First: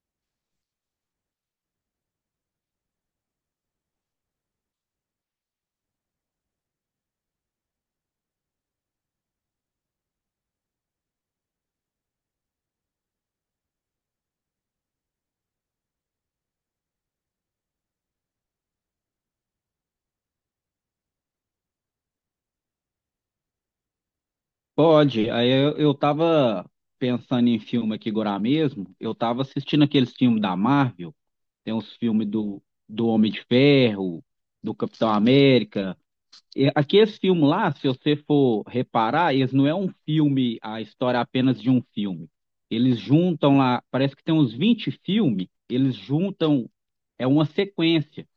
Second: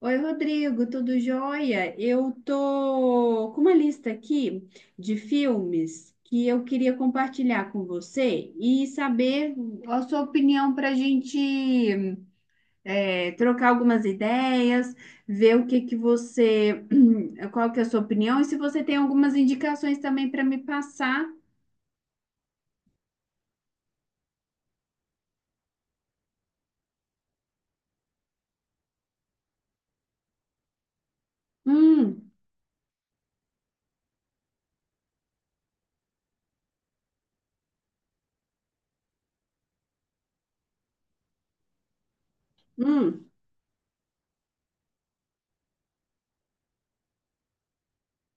Oi, Rodrigo, tudo jóia? Eu tô com uma lista aqui de filmes que eu queria compartilhar com você e saber a sua opinião para a gente trocar algumas ideias, ver, o que que você, qual que é a sua opinião e se você tem algumas indicações também para me passar. Pode. Aí eu tava pensando em filme aqui agora mesmo. Eu tava assistindo aqueles filmes da Marvel. Tem uns filmes Hum, do Homem de Ferro, do Capitão América. E aqueles filmes lá, se você for reparar, eles não é um filme, a história é apenas de um filme. Eles hum. juntam lá, parece que tem uns 20 filmes, eles juntam, é uma sequência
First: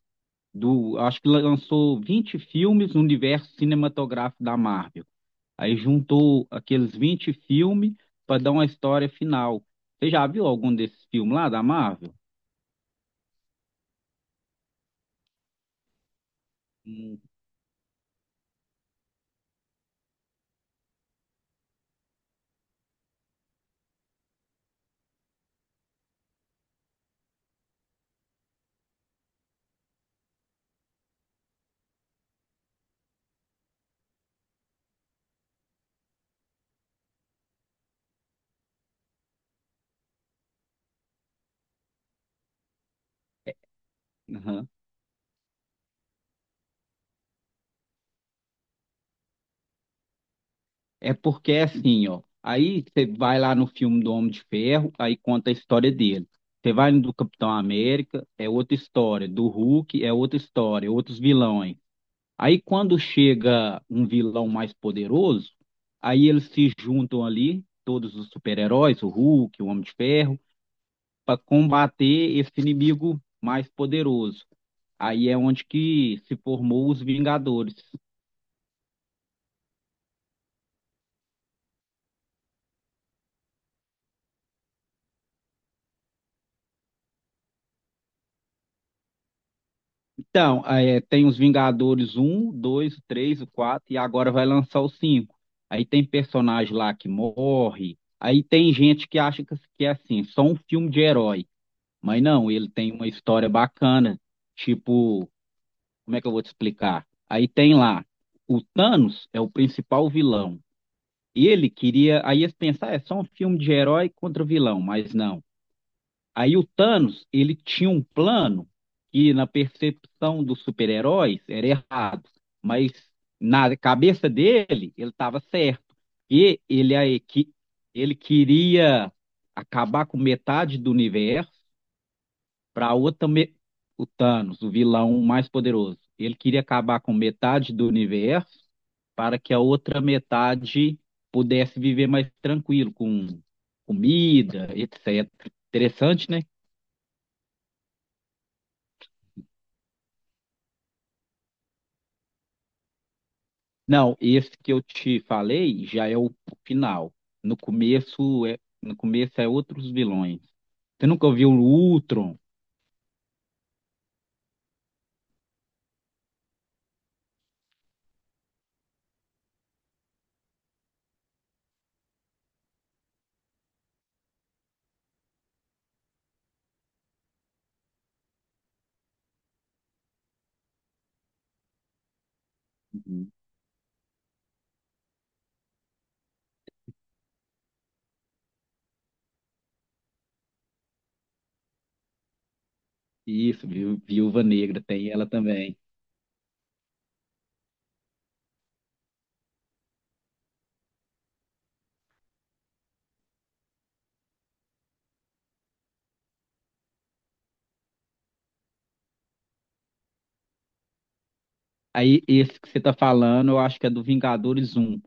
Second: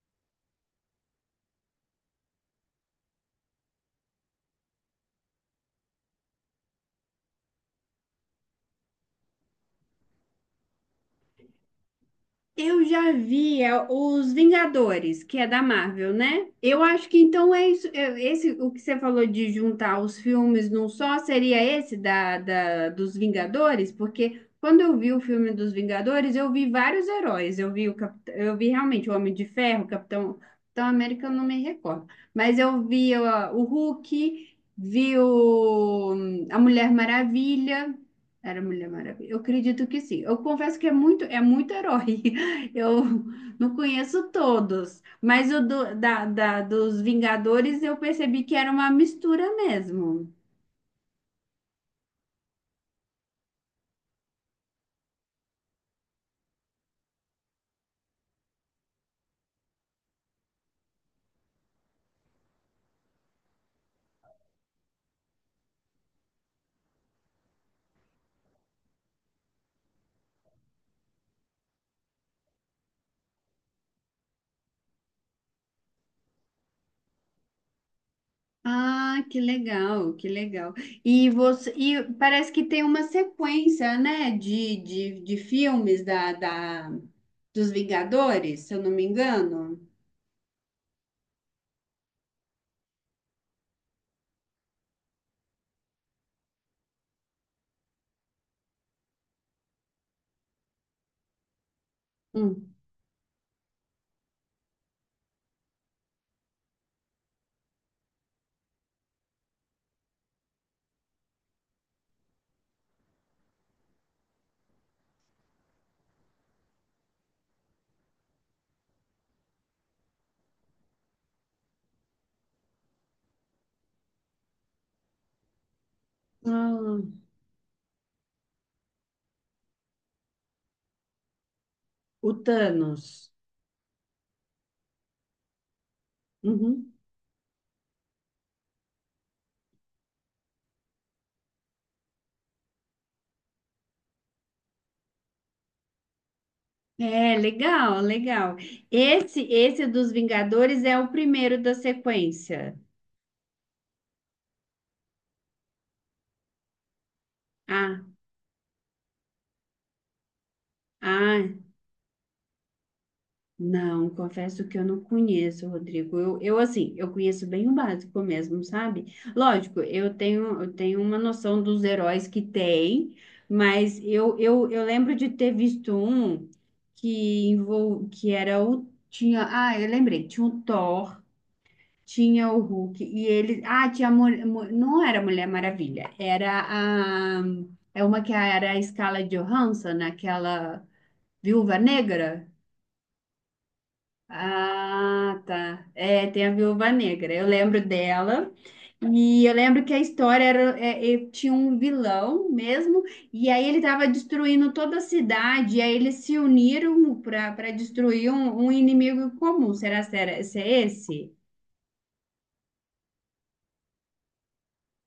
acho que lançou 20 filmes no universo cinematográfico da Marvel. Aí juntou aqueles 20 filmes para dar uma história final. Você já viu algum desses filmes lá da Marvel? Eu já vi os Vingadores, que é da Marvel, né? Eu acho que Hum, então é isso. É esse, o que você falou de juntar os filmes num só, seria esse dos Vingadores? Porque quando eu vi o filme dos Vingadores, eu vi vários heróis. Eu vi eu vi realmente o Homem de Ferro, o Capitão América, eu não me recordo. Mas eu vi ó, o Hulk, vi, a Mulher Maravilha. Era Mulher Maravilha. Eu acredito que sim. Eu confesso que é muito herói. Eu não conheço aham. todos, mas o do- da, da- dos Vingadores eu percebi que era uma mistura mesmo. É porque é assim, ó. Aí você vai lá no filme do Homem de Ferro, aí conta a história dele. Você vai no do Capitão América, é outra história. Do Hulk, é outra história, é outros vilões. Aí quando chega um vilão mais poderoso, aí eles se juntam ali, todos os super-heróis, o Hulk, o Homem de Ferro para combater esse inimigo mais poderoso. Aí é onde que se formou os Vingadores. Ah, que legal, que legal. E você, e parece que tem uma sequência, né, de filmes, dos Vingadores, se eu não me engano. Então, é, tem os Vingadores um, 2, 3, 4 e agora vai lançar o 5. Aí tem personagem lá que morre. Aí tem gente que acha que é assim, só um filme de herói. Mas não, ele Hum. tem uma história bacana. Tipo, como é que eu vou te explicar? Aí tem lá, o Thanos é o principal vilão. Ele queria, aí eles pensaram, é só um filme de herói contra vilão, mas não. Aí o Thanos, ele tinha um plano que na percepção dos super-heróis era errado, mas na cabeça dele, ele estava certo. E ele, Ah, a equi- ele queria acabar com metade do universo. o para Thanos. Otame... o Thanos, o vilão mais poderoso. Ele queria Uhum. acabar com metade do universo para que a outra metade pudesse viver mais tranquilo, com comida, etc. Interessante, né? É, legal, legal. Esse dos Vingadores é o primeiro da sequência. Não, esse que eu te falei já é o final. No Ah, começo é, no começo é outros vilões. Você nunca ouviu ah. o Ultron? Não, confesso que eu não conheço, Rodrigo. Eu assim, eu conheço bem o básico mesmo, sabe? Lógico, eu tenho uma noção dos heróis que tem, mas eu lembro de ter visto um que, que era o. Ah, eu lembrei, tinha o Thor, tinha o Hulk, e Uhum. ele. Ah, tinha a mulher. Não era a Mulher Maravilha, era a. É uma que era a Scarlett Johansson, aquela Viúva Negra. Isso, viu? Viúva Negra tem ela Ah, também. tá. É, tem a Viúva Negra. Eu lembro dela. E eu lembro que a história era, tinha um vilão mesmo, e aí ele estava destruindo toda a cidade, e aí eles se uniram para destruir um inimigo comum. Será que era, se é esse? Aí esse que você tá falando, eu acho que é do Vingadores um.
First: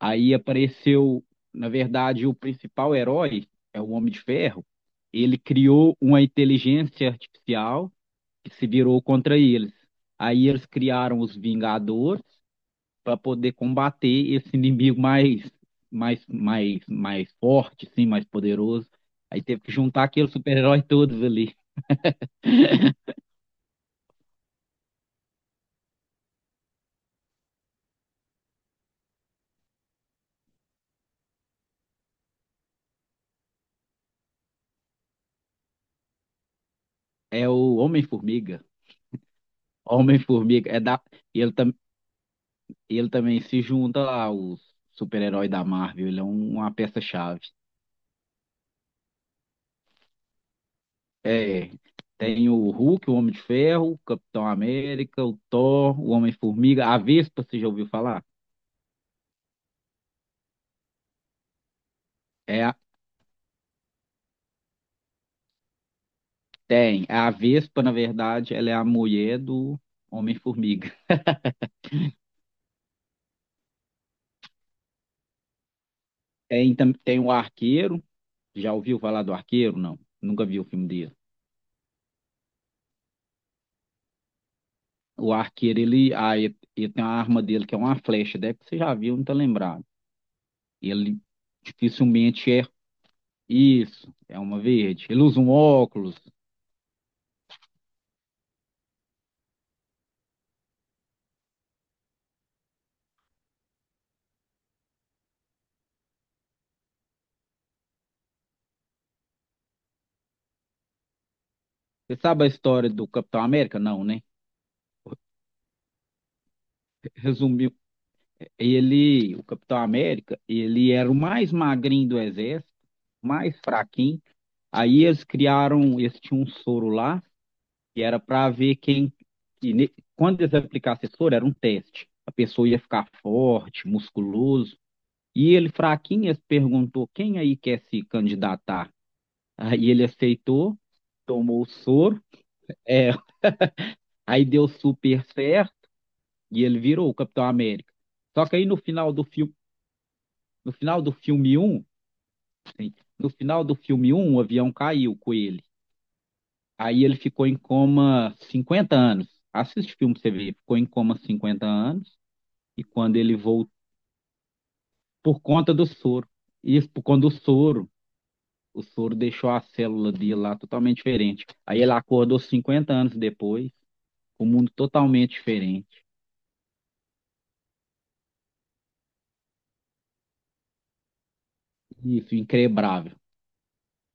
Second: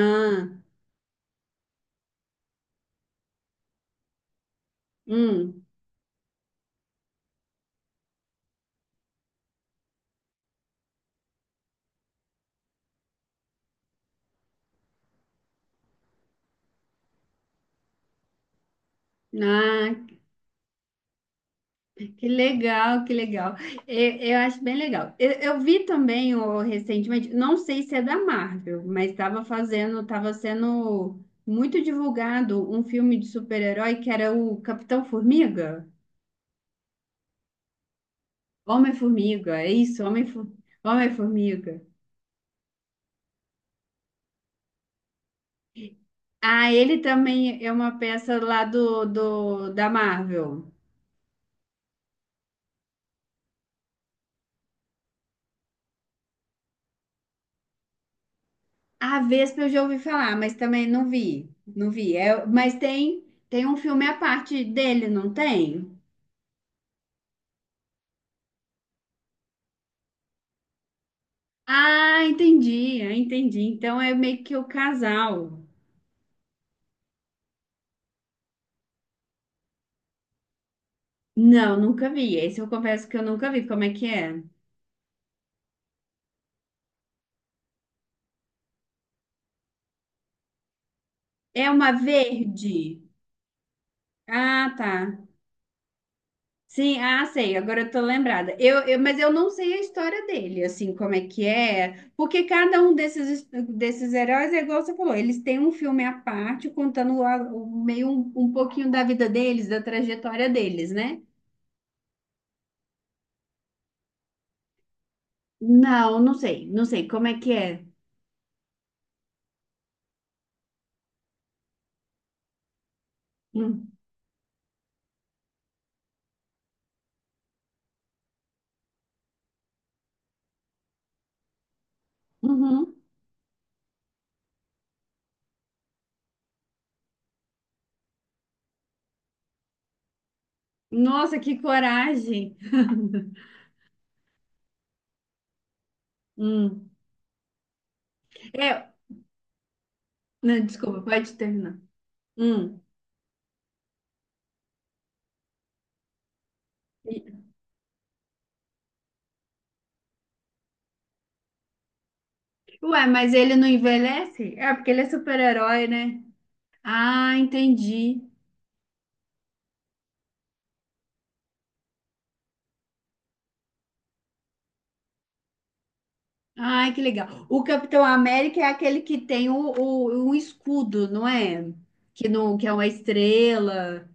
Aí apareceu, na verdade, o principal herói, é o Homem de Ferro. Ele hum. criou uma inteligência artificial que se virou contra eles. Aí eles criaram os Vingadores para poder combater esse inimigo mais forte, sim, mais poderoso. Aí teve que juntar Ah, aqueles super-heróis todos ali. que legal, que legal. Eu acho bem legal. Eu vi também, recentemente, não sei se é da Marvel, mas estava sendo muito divulgado um filme de super-herói que era o Capitão Formiga. É o Homem-Formiga. Homem-Formiga, é isso, Homem-Formiga. Homem-Formiga, ele, tam... Homem-Formiga. ele também se junta lá aos super-heróis da Marvel, ele é um- Ah, uma ele peça-chave. também é uma peça lá do, do da Marvel. É, tem o Hulk, o Homem de Ferro, o Capitão América, o Thor, o Homem-Formiga, a Vespa, você já ouviu falar? A Vespa eu já ouvi falar, mas também não vi. Não vi. É, É, mas tem um filme à parte dele, não tem? tem. A Vespa, na verdade, ela é a mulher do Homem-Formiga. Ah, entendi, ah, entendi. Então é meio que o casal. Tem o Arqueiro, já ouviu falar do Arqueiro? Não, nunca viu o filme dele. Não, nunca vi. Esse eu confesso que eu nunca vi. Como é que é? O Arqueiro, ele tem uma arma dele que é uma flecha, deve que você já viu, não tá lembrado. Ele É uma dificilmente é verde. isso, é uma Ah, tá. verde. Ele usa um óculos. Sim, ah, sei. Agora eu tô lembrada. Mas eu não sei a história dele, assim, como é que é. Porque cada um desses heróis é igual você falou. Eles têm um filme à parte contando, meio, um pouquinho da vida deles, da trajetória deles, né? Você sabe a história do Capitão América? Não, né? Não, não sei. Não sei como é que Resumiu é. ele, o Capitão América, ele era o mais magrinho do exército, mais Hum. fraquinho. Aí eles criaram, eles tinham um soro lá, que era para ver quem, quando eles aplicassem esse soro, era um teste. A pessoa ia Uhum. ficar forte, musculoso. E ele, fraquinho, eles perguntou quem aí quer se candidatar. Aí ele aceitou, Nossa, que tomou o soro, coragem! é, aí deu super certo e ele Hum. virou o Capitão América. Só que aí no É, final do filme, não, no desculpa, final do pode filme terminar. um Hum. No final do filme um, o avião caiu com ele. Aí ele E- ficou em coma 50 anos. Assiste o filme pra você ver. Ficou em coma 50 anos. E Ué, quando mas ele ele não voltou, envelhece? É porque ele é por conta do super-herói, né? soro. Isso por conta do Ah, soro. entendi. O soro deixou a célula dele lá totalmente diferente. Aí ele acordou 50 anos depois, com o mundo totalmente diferente. Ai, que legal. O Capitão América é aquele que tem o escudo, não é? Isso, Não, que é uma increbrável. estrela.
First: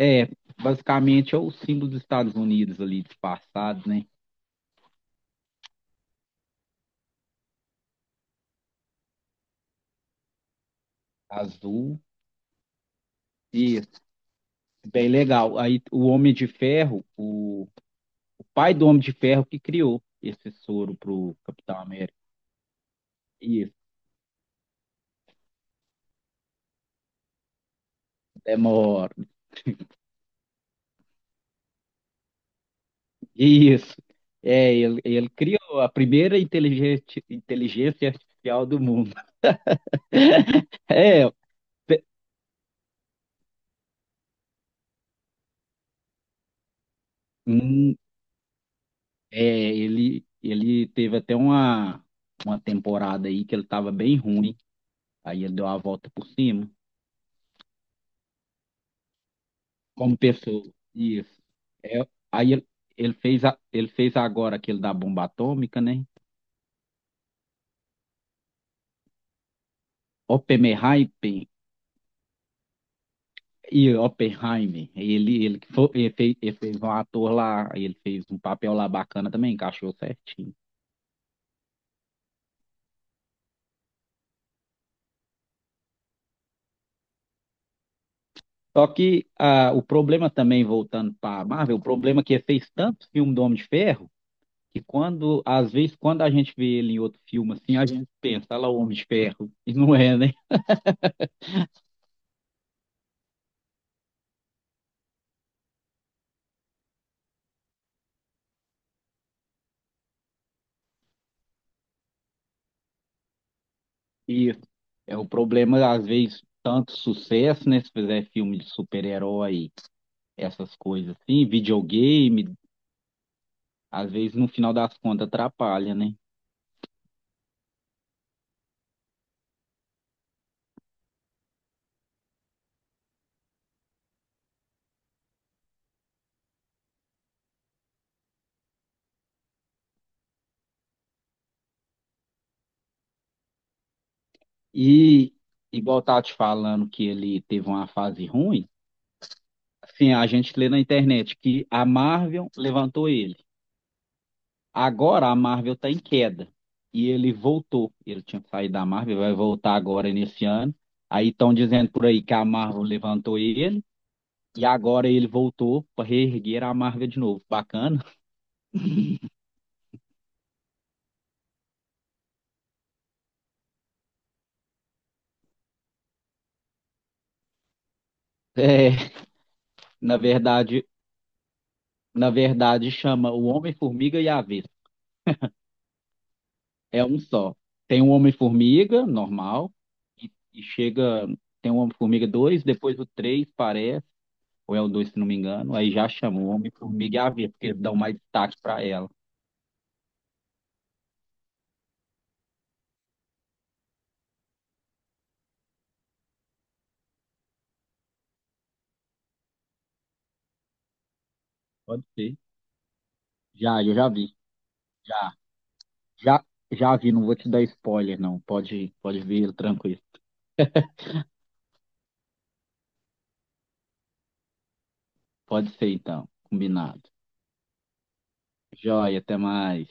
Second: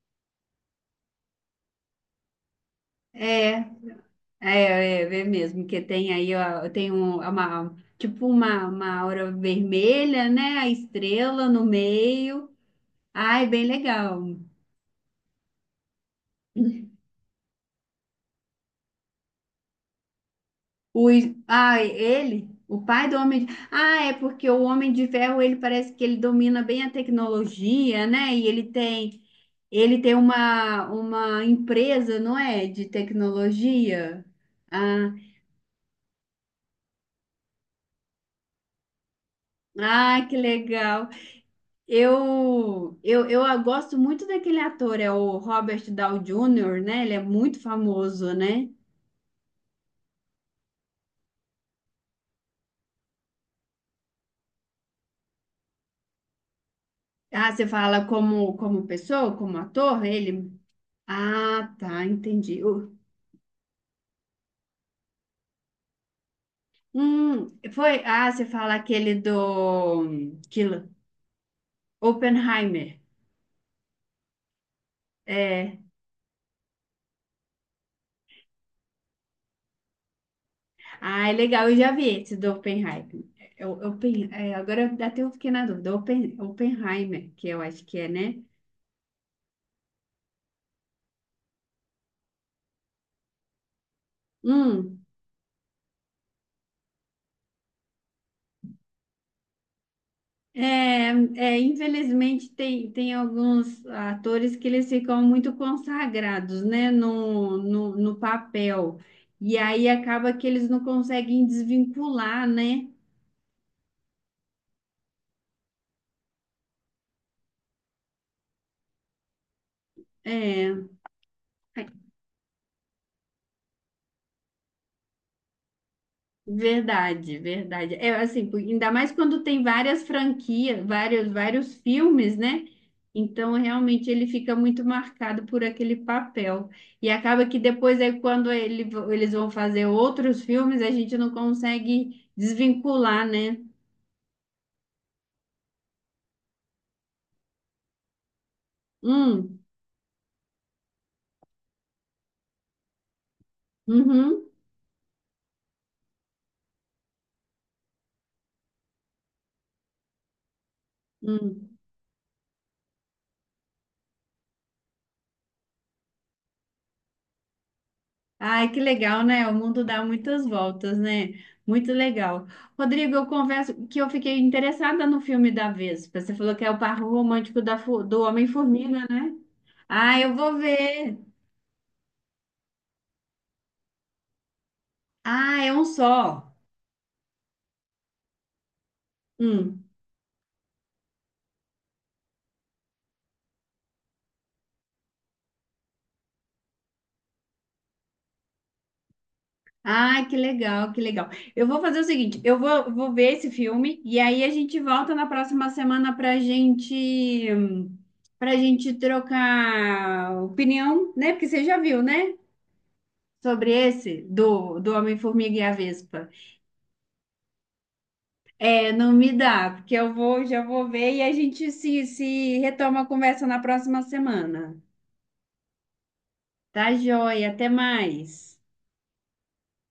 É, basicamente é o símbolo dos Estados Unidos ali, É, é, disfarçado, né? é, é mesmo, que tem aí, ó, tem uma, tipo uma aura vermelha, né? A estrela no Azul. meio. Ai, bem Isso, legal. bem legal. Aí o Homem de Ferro, o pai do Homem de Ferro que criou esse soro O, pro Capitão ah, América. O pai do homem. Isso, Ah, é porque o Homem de Ferro, ele parece que ele domina bem a tecnologia, né? E ele demora. tem, ele tem uma empresa, não é? De Isso. tecnologia. É, ele, Ah, ele criou a primeira inteligência artificial do mundo. ah, que legal. É, pe- Eu gosto muito daquele ator, é o Robert Downey Jr., né? Ele é muito hum, famoso, né? é ele teve até uma temporada aí que ele estava bem ruim. Aí ele deu a volta por cima. Ah, você fala como, como pessoa, como ator, Como ele. pessoa. Isso. Ah, tá, É, aí entendi. ele fez agora aquele da bomba atômica, né? Foi. Ah, você fala aquele do. Oppenheimer. Oppenheimer. E Oppenheimer, ele, que É. foi, ele fez um papel lá bacana também, encaixou certinho. Ah, é legal, eu já vi esse do Oppenheimer. É, Oppen, agora eu até eu fiquei na dúvida. Oppen, Oppenheimer, que eu acho que é, né? Só que o problema também, voltando para Marvel, o problema é que ele fez tanto filme do Homem de Ferro, que Hum, quando, às vezes, quando a gente vê ele em outro filme assim, a gente pensa, olha lá o Homem de Ferro, e não é, né? é, é, infelizmente tem alguns atores que eles ficam muito consagrados, né? No papel. E aí acaba que eles não conseguem desvincular, né? Isso. É o problema, às vezes, tanto sucesso, né? Se fizer filme de super-herói, É. essas coisas assim, videogame, às vezes no final das contas atrapalha, né? Verdade, verdade. É assim, ainda mais quando tem várias franquias, vários filmes, né? Então, realmente, ele fica muito marcado por aquele papel. E acaba que depois, aí, quando ele, eles vão fazer outros filmes, a gente não consegue desvincular, né? E igual eu tava te falando que ele teve uma fase ruim, Hum, assim, a gente lê na internet que a Marvel levantou ele. uhum, Agora a Marvel está em queda e ele voltou. Ele tinha saído da Marvel, vai voltar agora nesse ano. Aí estão hum. dizendo por aí que a Marvel levantou ele e agora ele voltou para reerguer a Marvel de novo. Bacana. Ai, que legal, né? O mundo dá muitas voltas, né? Muito legal. Rodrigo, eu confesso que eu fiquei interessada no filme da Vespa. Você falou que é o par romântico da, fu- do Homem-Formiga, É, né? na Ah, eu vou verdade, ver. na verdade chama O Homem-Formiga e a Vespa. Ah, é um só. É um só. Tem um Homem-Formiga, normal, Hum. e chega. Tem um Homem-Formiga 2, depois o 3 parece, ou é o 2 se não me engano, aí já chamou o Homem-Formiga e a Vespa, porque eles dão mais destaque pra ela. Ai, que legal, que legal. Eu vou fazer o seguinte, vou ver esse filme e aí a gente volta na próxima semana para gente trocar opinião, né? Porque você já viu, Pode né? ser. Sobre Já, eu já esse vi. do Já, Homem-Formiga e a Vespa. já, já vi, não vou te dar spoiler, não. É, Pode, não pode me vir, dá, porque tranquilo. Já vou ver e a gente se retoma a conversa na próxima semana. Pode ser, então, Tá combinado. joia, até mais. Joia, até mais.